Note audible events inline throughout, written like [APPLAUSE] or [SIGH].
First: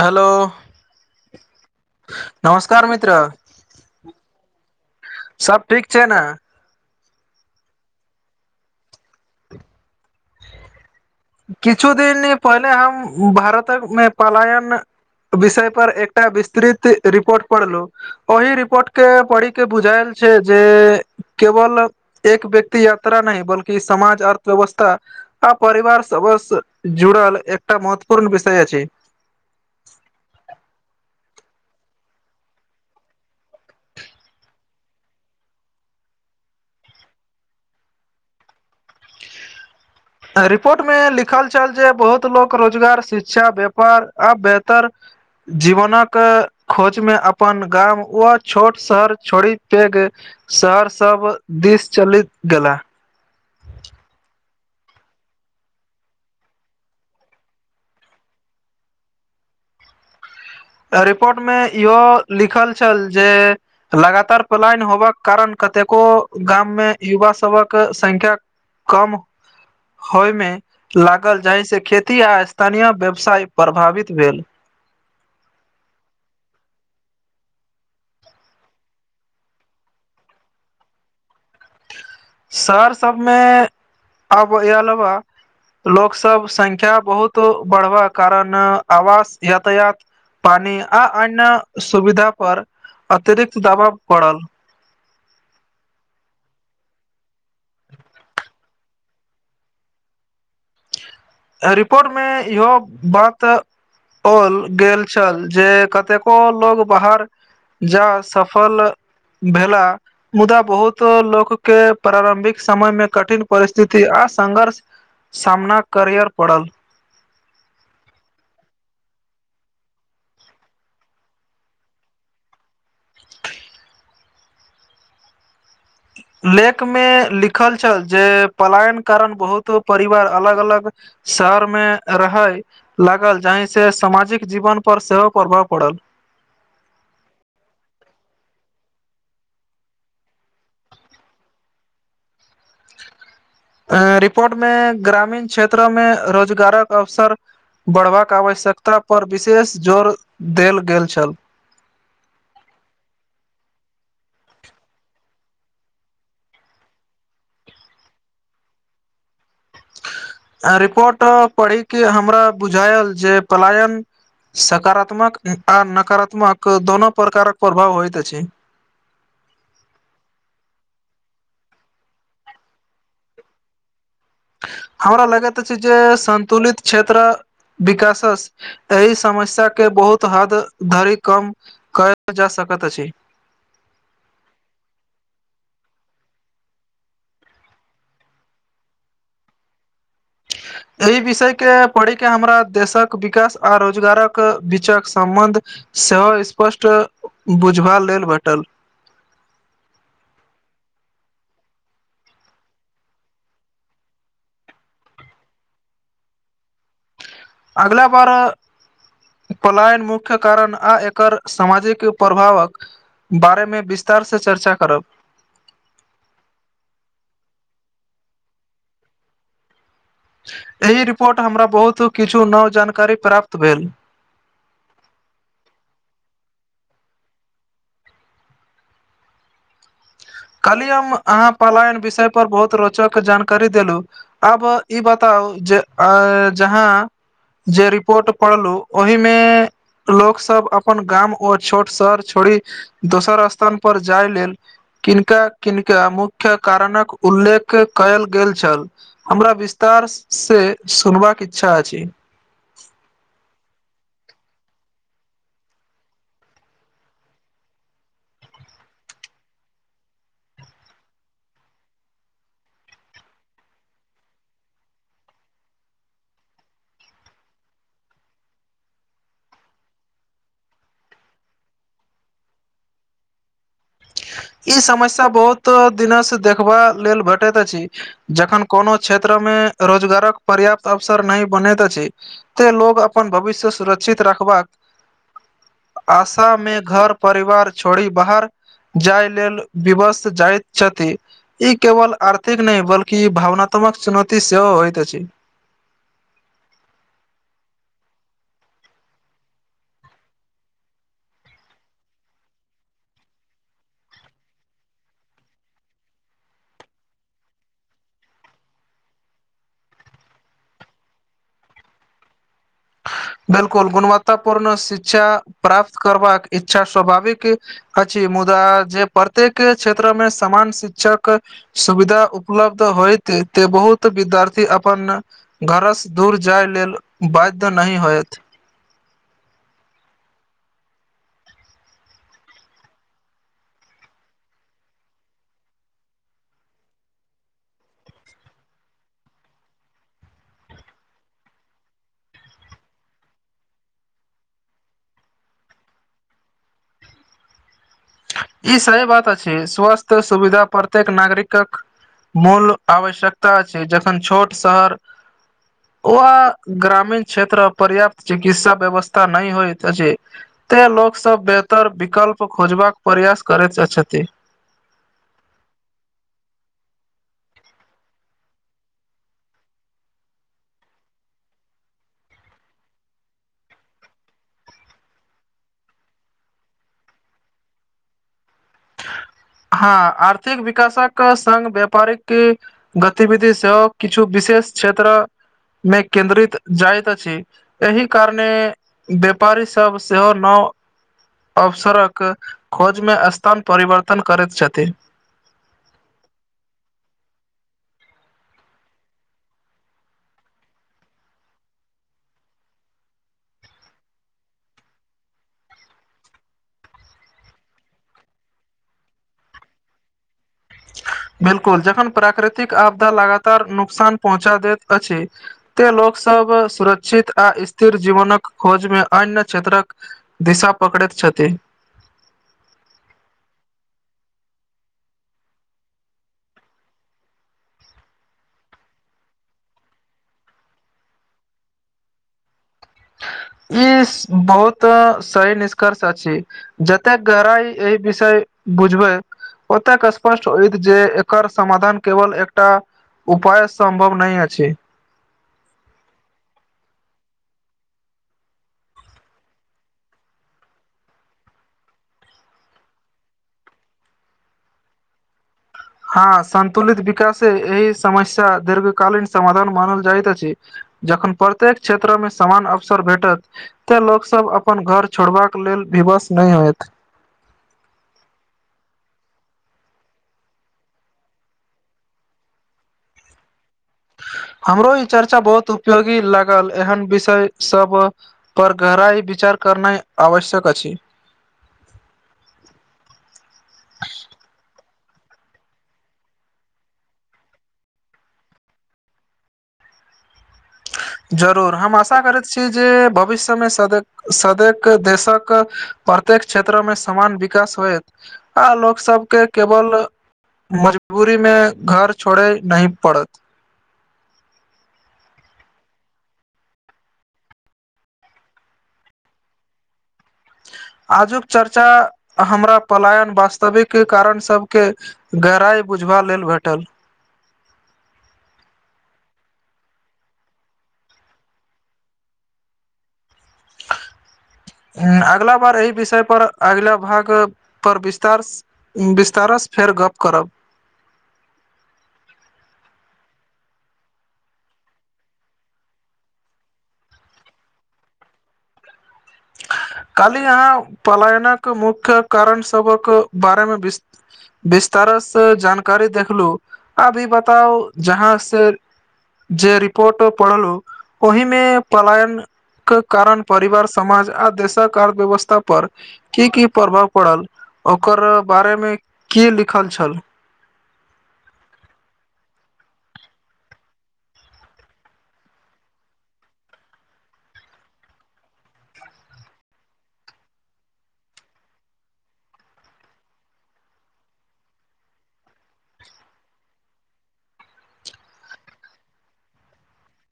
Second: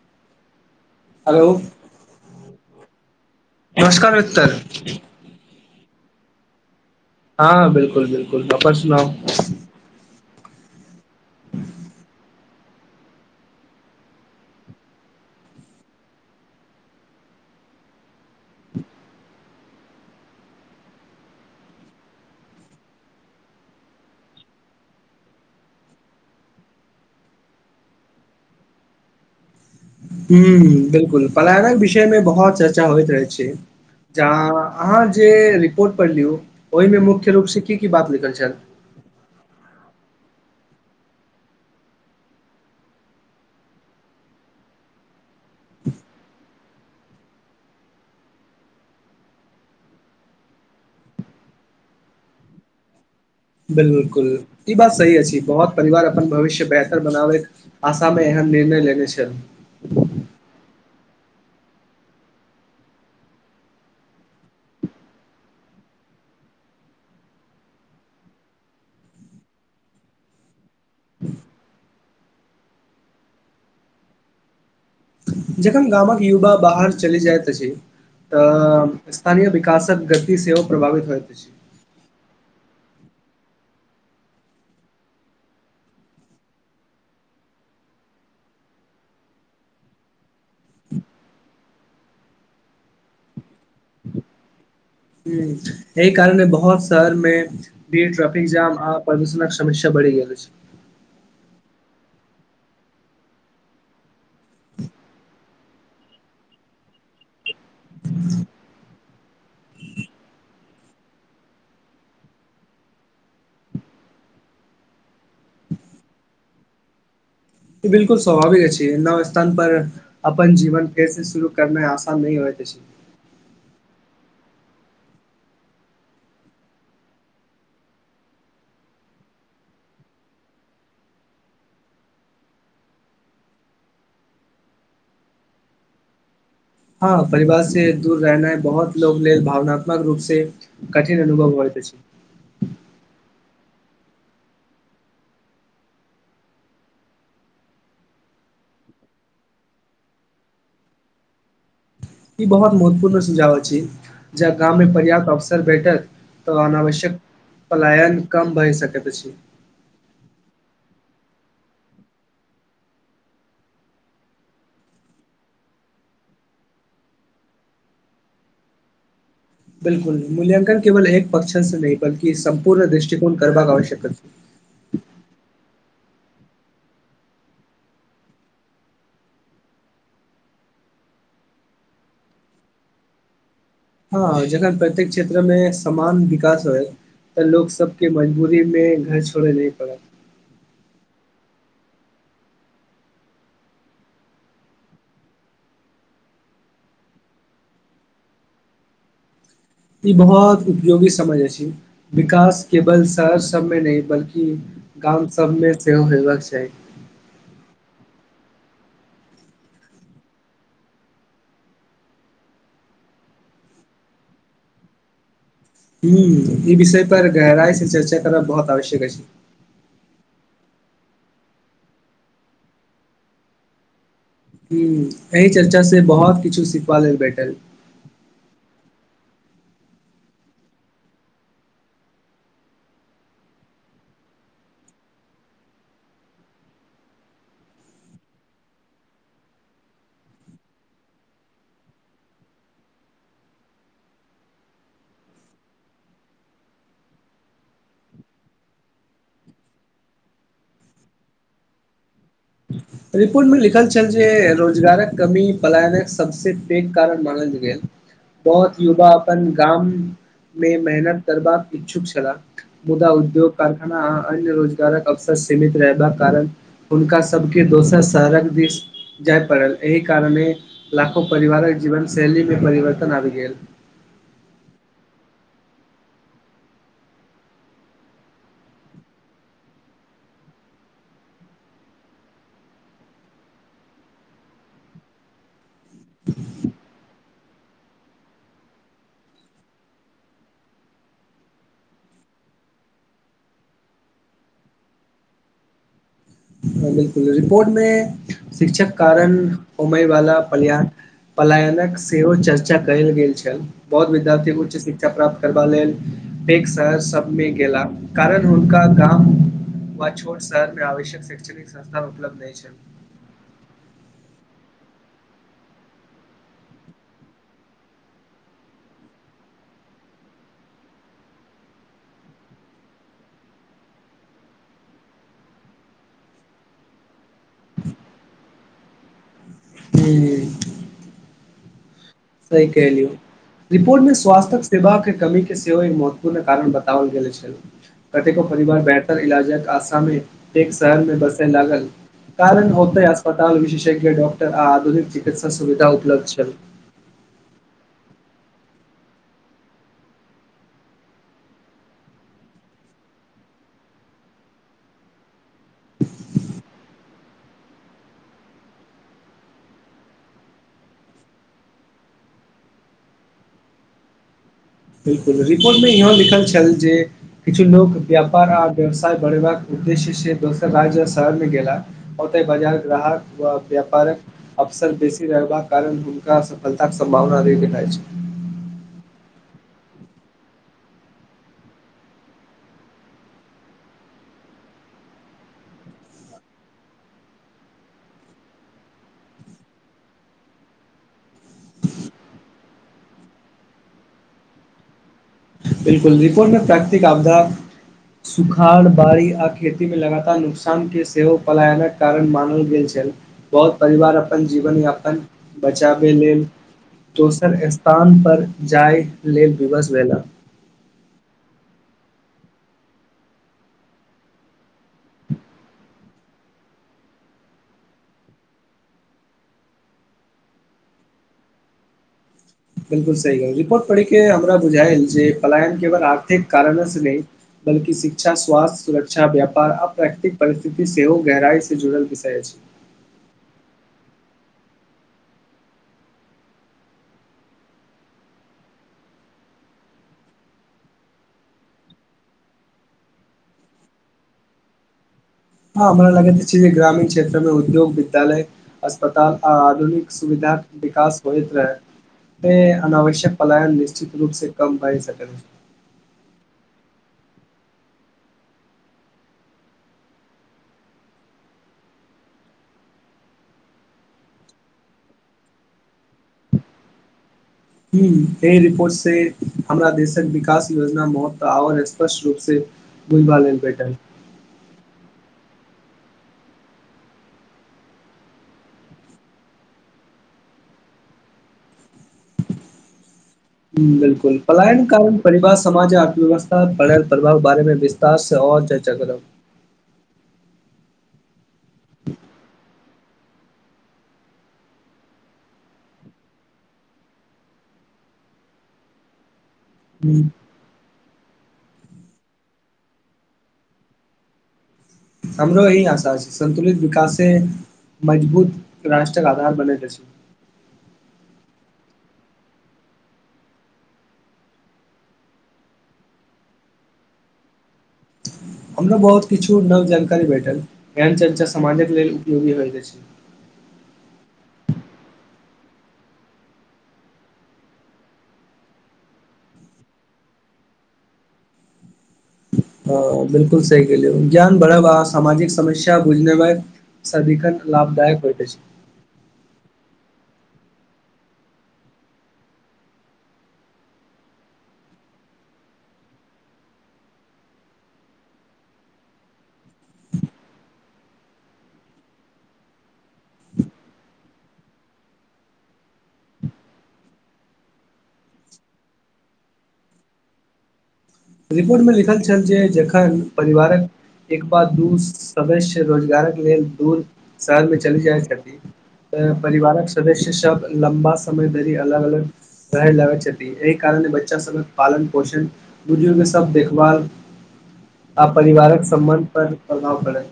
Hello hello नमस्कार मित्र नमस्कार मिक्तर सब ठीक छै न हँ बिल्कुल बिल्कुल अप्पन सुनाउ किछु दिन पहिले हम भारत क मे पलायन विषय पर एकटा विस्तृत रिपोर्ट पढ़लहु ओहि रिपोट के पढी के बुझायल छै जे केवल एक व्यक्ति यात्रा नहि बल्कि समाज अर्थव्यवस्था आ परिवार सबसे जुड़ल एकटा महत्वपूर्ण विषय अछि हु बिलकुल पलायनक विषय मे बहुत चर्चा होइत रहैत छै ज अहाँ जे रिपोर्ट पढ़ लियौ ओहिमे मुख्य रूप से की की बात लिखल छल रिपोर्ट मे लिखल छल जे बहुत लोक रोजगार शिक्षा व्यापार आब बेहतर जीवन क खोज मे अप्पन गाम व छोट शहर छोड़ी पैघ शहर सब दिस चलीत गेलाह बिल्कुल ई बात सही अछि बहुत परिवार अपन भविष्य बेहतर बनाबै आशा मे एहन निर्णय लेने छल रिपोर्ट मे इहो लिखल छल जे लगातार पलायन होबाक कारण कतेको गाम मे युवा सभक संख्या कम होय मे लागल जाहि से खेती आ स्थानीय व्यवसाय प्रभावित भेल जखन गामक युवा बाहर चलि जायत अछि त स्थानीय विकासक गति सेहो प्रभावित होइत अछि शहर सबमे अब इ अलावा लोक सब संख्या बहुतो बढ़बा कारण आवास यातायात पानी आ अन्य सुविधा पर अतिरिक्त दबाव पड़ल हु एहि कारणे बहुत शहर मे बीयेड ट्रैफिक जाम आ प्रदूषणक समस्या बढ़ि गेल अछि रिपोर्ट मे इहो बात ओल गेल छल जे कतेको लोग बाहर जा सफल भेला मुदा बहुत लोक के प्रारम्भिक समय मे कठिन परिस्थिति आ संघर्ष सामना करअर पड़ल बिल्कुल स्वभाविक अछि नव स्थान पर अप्पन जीवन फेर से शुरू करनाइ आसान नहि होयत अछि लेख मे लिखल छल जे पलायन कारण बहुतो परिवार अलग अलग शहर मे रहैय लागल जाहि से सामाजिक जीवन पर सेहो प्रभाव पड़ल हँ परिवार से दूर रहनाइ बहुत लोग लेल भावनात्मक रूप से कठिन अनुभव होयत अछि अ रिपोर्ट मे ग्रामीण क्षेत्र में रोजगारक अवसर बढ़बाक आवश्यकता पर विशेष जोर देल गेल छल ई बहुत महत्वपूर्ण सुझाव अछी, जब गाम मे पर्याप्त अवसर भेटत तऽ अनावश्यक पलायन कम भए सकैत अछि, रिपोर्ट पढ़ि के हमरा बुझायल जे पलायन सकारात्मक आ नकारात्मक दोनो प्रकारक प्रभाव होइत छै, बिल्कुल मूल्यङ्कन केवल एक पक्क्ष से नहि बलकी संपूर्ण दृष्टिकोण करबाक आवश्यकता हमरा लगैत अछि जे संतुलित क्षेत्र विकासस एहि समस्या के बहुत हद धरि कम कयल जा सकैत अछि, हँ जखन प्रत्येक क्षेत्रमे समान विकास होयत तऽ लोक सबके मजबूरी मे घर छोड़े नै पड़त एहि विषय के पढ़ि के हमरा देशक विकास आ रोजगारक बीचक सम्बन्ध सेहो स्पष्ट बुझबा लेल भेटल ई बहुत उपयोगी समझ अछी विकास केवल शहर सबमे नहि बल्कि गाम सबमे सेहो होयबाक चाही अगला बार पलायन मुख्य कारण आ एकर सामाजिक प्रभावक बारे मे विस्तार से चर्चा करब हूँ ई विषय पर गहराई से चर्चा करब बहुत आवश्यक अछि, एहि रिपोट हमरा बहुत किछु नव जानकारी प्राप्त भेल हूँ एहि चर्चा से बहुत किछु सिखबा लेल बैटल, कल्ही हम अहाँ पलायन विषय पर बहुत रोचक जानकारी देलु। अब ई बताउ जे अ जहाँ, जे रिपोर्ट पढ़लु ओहिमे लोक सब अपन गाम ओ छोट शहर छोड़ी दोसर स्थन पर जाय लेल किनका किनका मुख्य कारणक उल्लेख कयल गेल छल हमरा विस्तार से सुनबाक इच्छा अछि, रिपोर्टमे लिखल छल जे रोजगारक कमी पलायनक सबसँ पैघ कारण मानल गेल बहुत युवा अपन गाम मे मेहनत करबाक इच्छुक छला मुदा उद्योग कारखाना आ अन्य रोजगारक अवसर सीमित रहबाक कारण हुनका सब के दोसर शहरक देस जाय पड़ल एहि कारणे लाखो परिवारक जीवन शैली मे परिवर्तन आबी गेल ई समस्या बहुत दिना से देखबा लेल भेटैत अछि। जखन कोनो क्षेत्र मे रोजगारक पर्याप्त अवसर नहि बनैत अछि, ते लोग अपन भविष्य सुरक्षित रखबाक [INAUDIBLE] आशा मे घर परिवार छोड़ी बाहर जाय लेल विवस जाइत छथि ई केवल आर्थिक नै बल्कि ई भावनात्मक चुनौती सेहो होयइत अछि, हँ बिल्कुल रिपोर्ट मे शिक्षक कारण होमय वाला पल्याण पलायनक सेहो चर्चा कयल गेल छल, बहुत विद्यार्थी उच्च शिक्षा प्राप्त करबा लेल पेघ स सबमे गेला कारण हुनका गाम व छोट शहरमे आवश्यक शै्षणिक संस्था उपलब्ध नहि छैन बिल्कुल गुणवत्तापूर्ण शिक्षा प्राप्त करबाक इच्छा स्वाभाविक अछि मुदा जे प्रत्येक क्षेत्र मे समान शिक्षक सुविधा उपलब्ध होयत त बहुत विद्यार्थी अपन घरसँ दूर जाय लेल बाध्य नहि होयत ह सही कलियौ निपूर्ण स्वस्थटक सेवा के कमी के सेहो एक महत्वपूर्ण कारण बताओल गेल छल कतेको परिवार बेहतर इलाजक के आशा मे एक शहर में बसे लागल कारण ओते अस्पताल विशेषज्ञ डॉक्टर आ आधुनिक चिकित्सा सुविधा उपलब्ध छै ई सही बात अछि स्वास्थ सुविधा प्रत्येक नागरिकक मूल आवश्यकता अछै जखन छोट शहर ओह ग्रामीण क्षेत्र पर्याप्त चिकित्सा व्यवस्था नहि होयइत अछि ते लोक सब बेहतर विकल्प खोजबाक प्रयास करैत छथि बिल्कुल रिपोर्टमे इहो लिखल छल जे किछु लोक व्यापार आर व्यवसाय बढ़ेबाक उद्देश्य से दोसर राज्य शहर मे गेला ओते बाजार ग्राहक व व्यापारक अवसर बेसी रहबाक कारण हुनका सफलता के सम्भावना र भेट अछ हँ आर्थिक विकासक संगङ्ग व्यापारि क गतिविधि सेहो किछु विशेष क्षेत्र मे केन्द्रित जाइत अछि एहि कारणे व्यापारी सब सेहो न अवसरक खोज मे स्थान परिवर्तन करैत छथि बिलकुल निपरुण प्राकृतिक आपधा सुखाड़ बाड़ी आ खेती मे लगातार नुकसान के सेहो पलायनक कारण मानल गेल छ बहुत परिवार अपन जीवन यापन बचाबै लेल दोसर स्थान पर जाय लेल विवस भेला अ बिलकुल जखन प्राकृतिक आपदा लगातार नुकसान पहुँचा दैत अछि त लोक सब सुरक्षित आ स्थिर जीवनक खोज मे अन्य क्षेत्रक दिशा पकड़ैत छथि बिलकुल सही रिपोर्ट पढ़िक के हमरा बुझायल जे पलायन केवल आर्थिक कारण स नय बलकि शिक्षा स्वास्थ्य सुरक्षा व्यापार अप प्रकृतिक परिस्थिति सेहो गहराई से जुड़ल विषय अछि। ई बहुत सही निष्कर्ष अछी। जते गरइ ई विषय बुझबै। ओतेक स्पष्ट होइत जे एकर समाधान केवल एकटा। उपाय सम्भव नहि अछी हँ हमरा लगैत छै जे ग्रामीण क्षेत्र मे उद्योग विद्यालय अस्पताल आ आधुनिक सुविधाक विकास होइत रहै अनावश्यक पलायन निश्चित रूप से कम बए सकत हँ सन्तुलित विकशे एहि समस्या दीर्घ कालीन समाधान मानल जाइतइत अछि। जखन प्रत्येक क्षेत्र मे समान अवसर भेटत ते लोकोग सब अपन घर छोड़बा लेल विवश नय होयत। ह एहि रिपोर्टसँ हमरा देशक विकास योजना महत्व आओर स्पष्ट रूप से ओहि बालन भेटल हमरो ई चर्चा बहुत उपयोगी लागल एहन विषय सब पर घराई विचार करना आवश्यक अछि बिलकुल पलायन कारण परिवार समाज अर्थव्यवस्था बनल प्रभाव बारे मे विस्तार स आओ चर्चा करब जरूर हम आशा करैत छी जे भविष्यमे सद, सदक देशक प्रत्येक क्षेत्र मे समान विकास होएत। आ लोकोग सब के केवल हम्म, मजबूरी मे घर छोड़े नही पड़त। हमरो यही आशा छै संन्तुलित विकासे मजबूत राष्ट्रक आधार बनल अछि आजुक चर्चा हमरा पलायन वास्तविक कारण सबके गहराइ बुझबा लेल भेटल, हमराो बहुत किछु नव जानकारी भेटल एहन चर्चा समाजक लेल उपयोगी होयत अछि [UNINTELLIGIBLE] अगिला बार एहि विषयपर अगिला भागपर विस्तार बिस्तारसँ फेर गप करब हँ बिल्कुल सही गेलेलिय ज्ञान बढ़ब सामाजिक समस्या बुझने मे सदिकन लाभदायक होइत अछि काली यहाँ पलायनक मुख्य कारण सभक बारेमे विस विस्तारसँ जानकारी देखलू आब ई बताउ जहाँ से जे रिपोर्ट पढ़लु ओहिमे पलायन के कारण परिवार समामाज आ देशक अर्थव्यवस्था पर की की प्रभाव पड़ल ओकर बारे मे की लिखल छल रिपोर्टमे लिखल छल जे जखन परिवारक एक बार दू सदस्य रोजगारके लेल दूर शहरमे चलि जाइ छथिन परिवारक सदस्य सब लम्बा समय धरि अलग अलग रहय लगैत छथि एहि कारणे बच्चा सबक पालन पोषण बुजुर्ग सब देखभाल आ परिवारक सम्बन्ध पर प्रभाव पड़ै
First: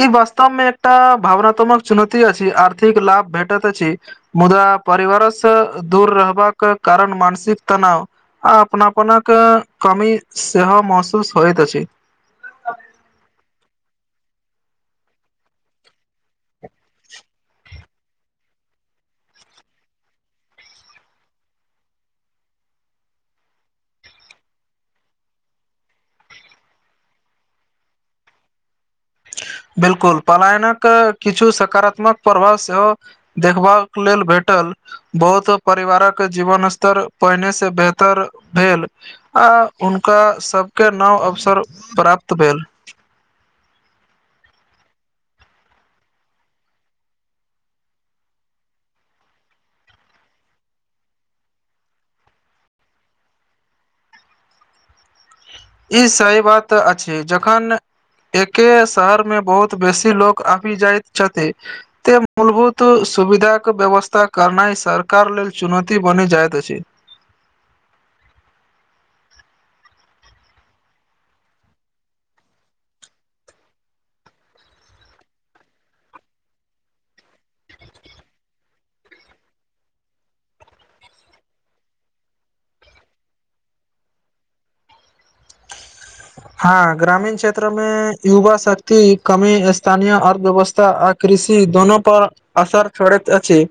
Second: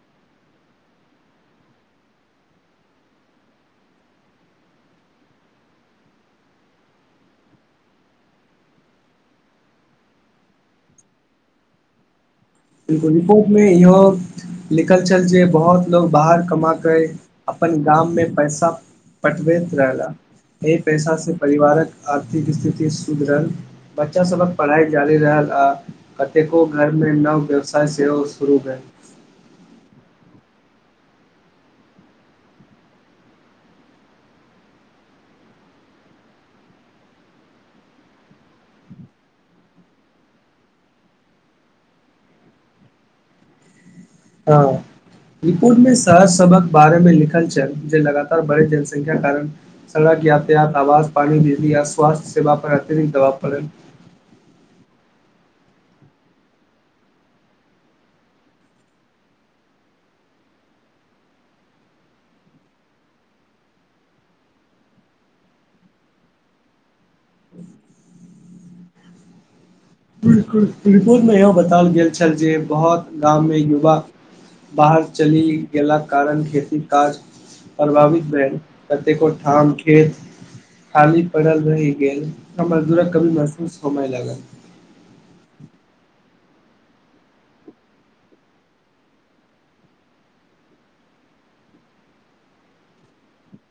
ई वास्तव मे एकटा भावनात्मक चुनौती अछि आर्थिक लाभ भेटैत अछि मुदा परिवारसँ दूर रहबाके कारण मानसिक तनाव आ अपनापनक कमी सेहो महसूस होइत अछि बिल्कुल रिपोर्टमे इहो लिखल छल जे बहुत लोको बाहर कमा कऽ अपन गाममे पैसा पटबैत रहला एहि पैसा सऽ परिवारक आर्थिक स्थिति सुधरल बच्चा सबक पढ़ाई जारी रहल आ कतेको घर मे नव व्यवसाय सेहो शुरू भेल बिल्कुल पलायनक किछु सकारात्मक प्रभाव सेहो देखबाक लेल भेटल बहुत परिवारक जीवन स्तर पहिने से बेहतर भेल आ हुनका सबके नव अवसर प्राप्त भेल हँ रिपोर्ट मे शहर सबक बारे में लिखल छल जे लगातार बढ़े जनसंख्या कारण सड़क यातयात आवाज पानी बिजी आ स्वास्थ्य सेवा पर अतिरिक्त दावाब पड़ल ई सही बात अछि जखन एके शहर मे बहुत बेसी लोग आबि जाइत छथि एते मूलभूत सुविधाक कऽ व्यवस्था करनाइ सरकार लेल चुनौती बनि जाइत अछि रिपोटमे इहो बताओल गेल छल जे बहुत गाममे युवा बाहर चलि गेलाक कारण खेती काज प्रभावित भेल कतेको ठाम खेत खाली पड़ल रहि गेल मजदूरक कभी महसूस होबय लागल हँ ग्रामीण क्षेत्र मे युवा शक्ति कमी स्थानीय अर्थव्यवस्था कृषि दुनू पर असर छड़ैत अछि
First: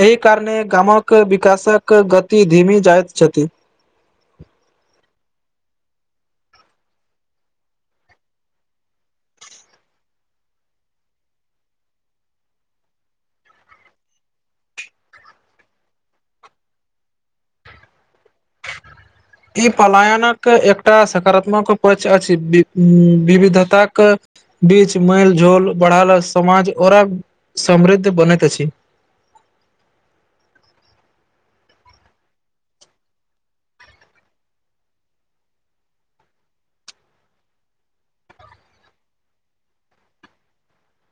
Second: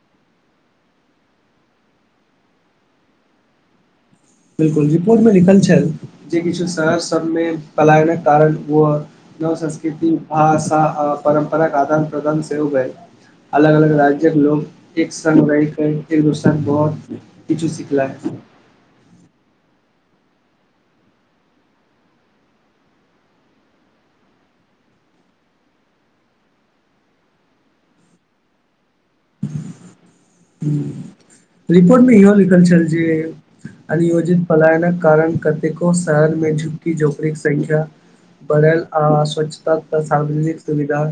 एहि कारणे गामक विकासक गति धीमी जाइत छथि रिपोर्टमे लिखल छल जे किछु शहर सब मे पलायनक कारण ओ नव संस्कृति हा परम्पराक आदान प्रदान सोहो भेल अलग अलग राज्य के लोग एक संग रहिके एक दोसर बहुत किछु सिखल ई पलायनक एकटा सकारात्मक पच अछि विविधताक बीच मेल झोल बढ़ाला समाज और समृद्ध बनैत अछि रिपोर्टमे इहो लिखल छल जे अनियोजित पलायनक कारण कतेको शहरमे झुपकी झोपड़ी संख्या बढ़ल आ स्वच्छता स सार्वजनिक सुविधा